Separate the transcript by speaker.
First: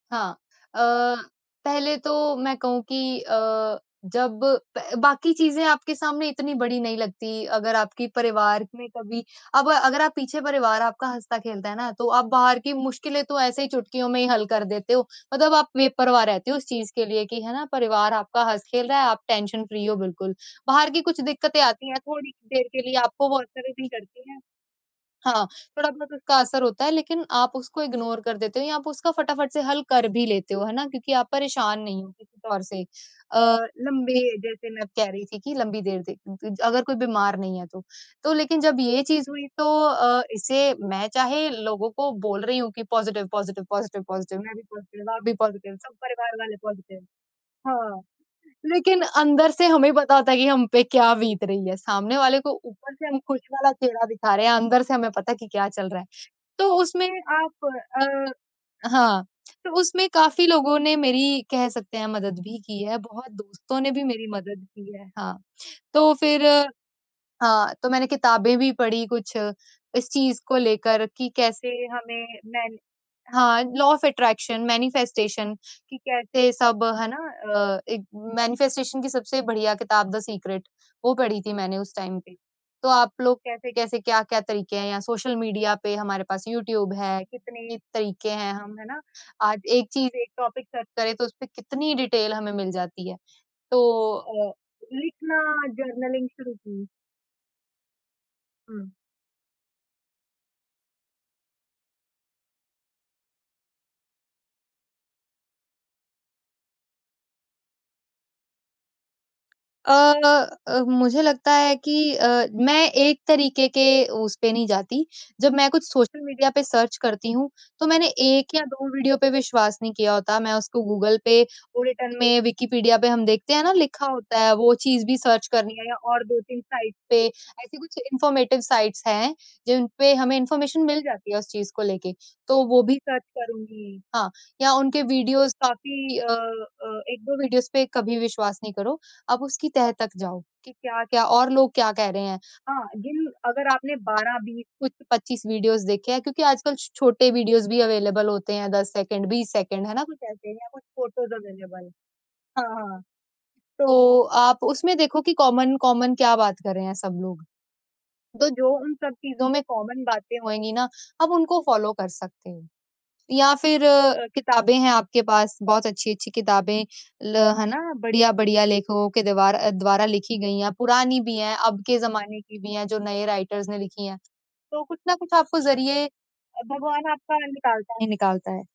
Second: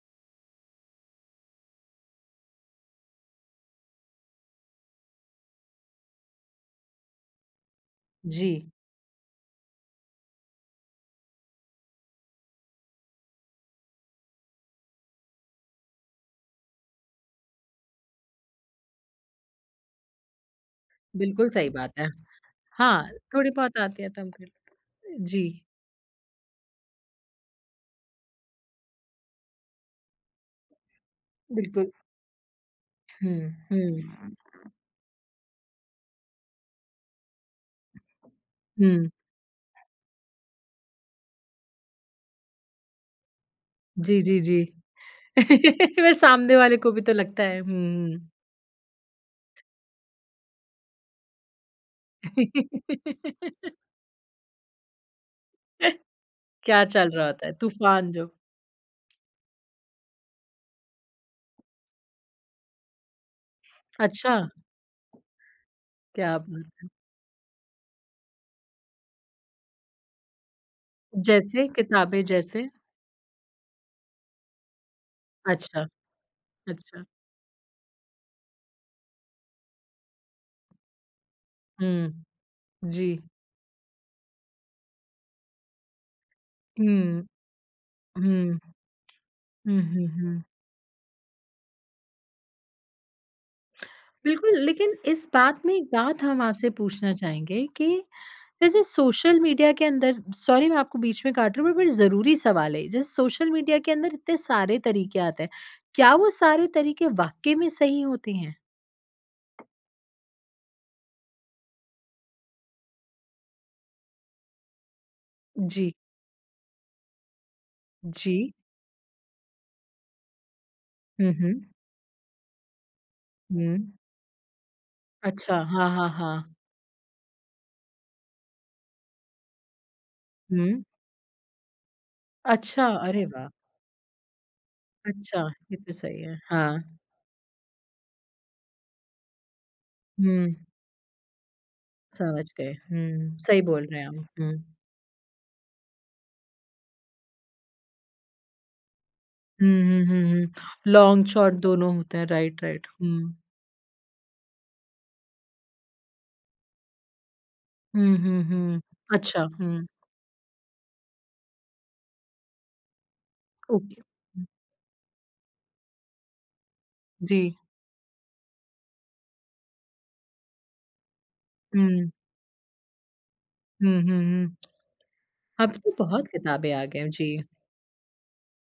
Speaker 1: हाँ, अ, पहले तो मैं कहूँ कि अ, जब पह बाकी चीज़ें आपके सामने इतनी बड़ी नहीं लगती अगर आपकी परिवार
Speaker 2: जी।
Speaker 1: में कभी अब अगर आप पीछे परिवार आपका हँसता-खेलता है ना, तो आप बाहर की मुश्किलें तो ऐसे ही चुटकियों में ही हल कर देते हो। मतलब आप बेपरवाह रहते हो उस चीज़ के लिए कि है ना, परिवार आपका हँस-खेल रहा है, आप टेंशन फ्री हो बिल्कुल। बाहर की कुछ
Speaker 2: बिल्कुल
Speaker 1: दिक्कतें
Speaker 2: सही
Speaker 1: आती हैं
Speaker 2: बात है।
Speaker 1: थोड़ी देर के लिए
Speaker 2: हाँ,
Speaker 1: आपको वो
Speaker 2: थोड़ी
Speaker 1: असर ही
Speaker 2: बहुत
Speaker 1: नहीं
Speaker 2: आती है
Speaker 1: करती हैं।
Speaker 2: [unintelligible]
Speaker 1: हाँ,
Speaker 2: जी।
Speaker 1: थोड़ा बहुत उसका असर होता है लेकिन आप उसको इग्नोर कर देते हो या आप उसका फटाफट से हल कर भी लेते हो, है ना? क्योंकि आप परेशान
Speaker 2: बिल्कुल।
Speaker 1: नहीं हो किसी तौर से अ,
Speaker 2: हुँ, हुँ।
Speaker 1: लँबे जैसे मैं कह रही थी कि लंबी देर ज अ, अगर कोई बीमार नहीं है तो। तो लेकिन जब ये
Speaker 2: हुँ।
Speaker 1: चीज़ हुई तो अ, इसे मैं चाहे लोगों को बोल रही हूँ कि पॉजिटिव, पॉजिटिव, पॉजिटिव,
Speaker 2: जी,
Speaker 1: पॉजिटिव।
Speaker 2: जी,
Speaker 1: मैं भी
Speaker 2: जी।
Speaker 1: पॉजिटिव, आप भी पॉजिटिव, सब
Speaker 2: फिर वो
Speaker 1: परिवार वाले
Speaker 2: सामने वाले को
Speaker 1: पॉजिटिव।
Speaker 2: भी तो लगता है हुँ,
Speaker 1: हाँ,
Speaker 2: हुँ।
Speaker 1: लेकिन अंदर से हमें पता होता है कि हम पे क्या बीत रही है। सामने वाले को ऊपर से हम खुश वाला चेहरा दिखा रहे हैं, अंदर से हमें पता है कि क्या चल रहा है। तो
Speaker 2: क्या
Speaker 1: उसमें
Speaker 2: चल रहा होता है।
Speaker 1: आप
Speaker 2: तूफान जो
Speaker 1: अ, हाँ, तो उसमें काफ़ी लोगों ने मेरी कह सकते हैं मदद भी की है, बहुत दोस्तों ने भी मेरी
Speaker 2: अच्छा।
Speaker 1: मदद की है। हाँ, तो
Speaker 2: क्या
Speaker 1: फिर
Speaker 2: बात है!
Speaker 1: हाँ, तो मैंने किताबें भी पढ़ी कुछ इस चीज़ को लेकर कि
Speaker 2: जैसे?
Speaker 1: कैसे
Speaker 2: किताबें
Speaker 1: हमें
Speaker 2: जैसे?
Speaker 1: मैन हाँ, लॉ ऑफ अट्रैक्शन, मैनिफेस्टेशन
Speaker 2: अच्छा।
Speaker 1: कि कैसे सब
Speaker 2: अच्छा।
Speaker 1: है ना, अ, एक मैनिफेस्टेशन की सबसे बढ़िया किताब द सीक्रेट वो पढ़ी थी मैंने उस टाइम
Speaker 2: हुँ।
Speaker 1: पे। तो आप
Speaker 2: जी।
Speaker 1: लोग कैसे-कैसे, क्या-क्या तरीके हैं या सोशल मीडिया पे हमारे पास यूट्यूब है,
Speaker 2: हुँ।
Speaker 1: कितने तरीके हैं
Speaker 2: हुँ।
Speaker 1: हम, है ना। आज
Speaker 2: हुँ,
Speaker 1: एक
Speaker 2: हुँ,
Speaker 1: चीज़ एक
Speaker 2: हुँ।
Speaker 1: टॉपिक सर्च करे तो उसपे कितनी डिटेल हमें मिल जाती है। तो अ,
Speaker 2: बिल्कुल, लेकिन इस
Speaker 1: लिखना
Speaker 2: बात में एक बात
Speaker 1: जर्नलिंग
Speaker 2: हम
Speaker 1: शुरू
Speaker 2: आपसे
Speaker 1: की।
Speaker 2: पूछना चाहेंगे कि जैसे
Speaker 1: हुँ।
Speaker 2: सोशल मीडिया के अंदर सॉरी मैं आपको बीच में काट रही हूँ, बट बट ज़रूरी सवाल है ये। जैसे सोशल मीडिया के अंदर इतने सारे तरीके आते हैं। क्या वो सारे तरीके वाक़ई में सही होते हैं?
Speaker 1: अ अ, मुझे लगता है कि अ, मैं एक तरीके के उस पे नहीं जाती। जब मैं कुछ
Speaker 2: जी।
Speaker 1: सोशल मीडिया पे सर्च करती हूँ तो मैंने
Speaker 2: जी।
Speaker 1: 1 या 2 वीडियो पे विश्वास नहीं किया होता। मैं उसको गूगल
Speaker 2: हुँ,
Speaker 1: पे,
Speaker 2: हुँ।
Speaker 1: वो रिटन में विकिपीडिया पे हम देखते हैं ना
Speaker 2: हुँ।
Speaker 1: लिखा होता है वो चीज़ भी सर्च
Speaker 2: अच्छा।
Speaker 1: करनी है
Speaker 2: हाँ,
Speaker 1: या
Speaker 2: हाँ,
Speaker 1: और दो
Speaker 2: हाँ।
Speaker 1: तीन साइट्स पे, ऐसे कुछ इन्फॉर्मेटिव साइट्स हैं जिन पे हमें इन्फॉर्मेशन
Speaker 2: हुँ।
Speaker 1: मिल जाती है उस चीज़ को लेके, तो वो
Speaker 2: अच्छा!
Speaker 1: भी सर्च
Speaker 2: अरे वाह!
Speaker 1: करुँगी। हाँ, या उनके
Speaker 2: अच्छा।
Speaker 1: वीडियोज़
Speaker 2: ये तो
Speaker 1: काफ़ी
Speaker 2: सही
Speaker 1: अ
Speaker 2: है। हाँ।
Speaker 1: अ, 1-2 वीडियोज़ पे कभी विश्वास नहीं करो। आप उसकी तह तक जाओ
Speaker 2: हुँ।
Speaker 1: कि क्या-क्या और लोग क्या कह रहे हैं?
Speaker 2: समझ गए।
Speaker 1: हाँ, जिन
Speaker 2: हुँ। सही
Speaker 1: अगर
Speaker 2: बोल
Speaker 1: आपने
Speaker 2: रहे हैं आप।
Speaker 1: बारह
Speaker 2: हुँ।
Speaker 1: बीस कुछ 25 वीडियोज़ देखे हैं क्योंकि आजकल छोटे वीडियोज़ भी अवेलेबल होते हैं 10 सेकंड, 20
Speaker 2: हुँ,
Speaker 1: सेकंड, है ना?
Speaker 2: हुँ,
Speaker 1: कुछ
Speaker 2: हुँ,
Speaker 1: ऐसे या कुछ
Speaker 2: हुँ।
Speaker 1: Photos
Speaker 2: long shot
Speaker 1: available.
Speaker 2: दोनों होते हैं।
Speaker 1: हाँ,
Speaker 2: राइट-राइट।
Speaker 1: हाँ।
Speaker 2: हुँ।
Speaker 1: तो आप उसमें देखो कि कॉमन कॉमन क्या बात कर रहे हैं सब लोग?
Speaker 2: हुँ, हुँ,
Speaker 1: तो जो
Speaker 2: हुँ।
Speaker 1: उन सब
Speaker 2: अच्छा।
Speaker 1: चीज़ों में
Speaker 2: हुँ।
Speaker 1: कॉमन बातें होएगी ना आप उनको फॉलो कर सकते हो या फिर
Speaker 2: ओके। हुँ।
Speaker 1: किताबें हैं आपके पास बहुत अच्छी-अच्छी किताबें ल
Speaker 2: जी।
Speaker 1: है ना, बढ़िया-बढ़िया लेखकों के द्वार अ, द्वारा लिखी गई हैं। पुरानी भी हैं, अब के
Speaker 2: हुँ।
Speaker 1: ज़माने की भी हैं, जो नए राइटर्स ने
Speaker 2: हुँ,
Speaker 1: लिखी हैं।
Speaker 2: हुँ, हुँ।
Speaker 1: तो कुछ ना कुछ आपको
Speaker 2: अब तो
Speaker 1: ज़रिए अ,
Speaker 2: बहुत किताबे आ गए हैं।
Speaker 1: भगवान आपका
Speaker 2: जी।
Speaker 1: निकालता ही निकालता है।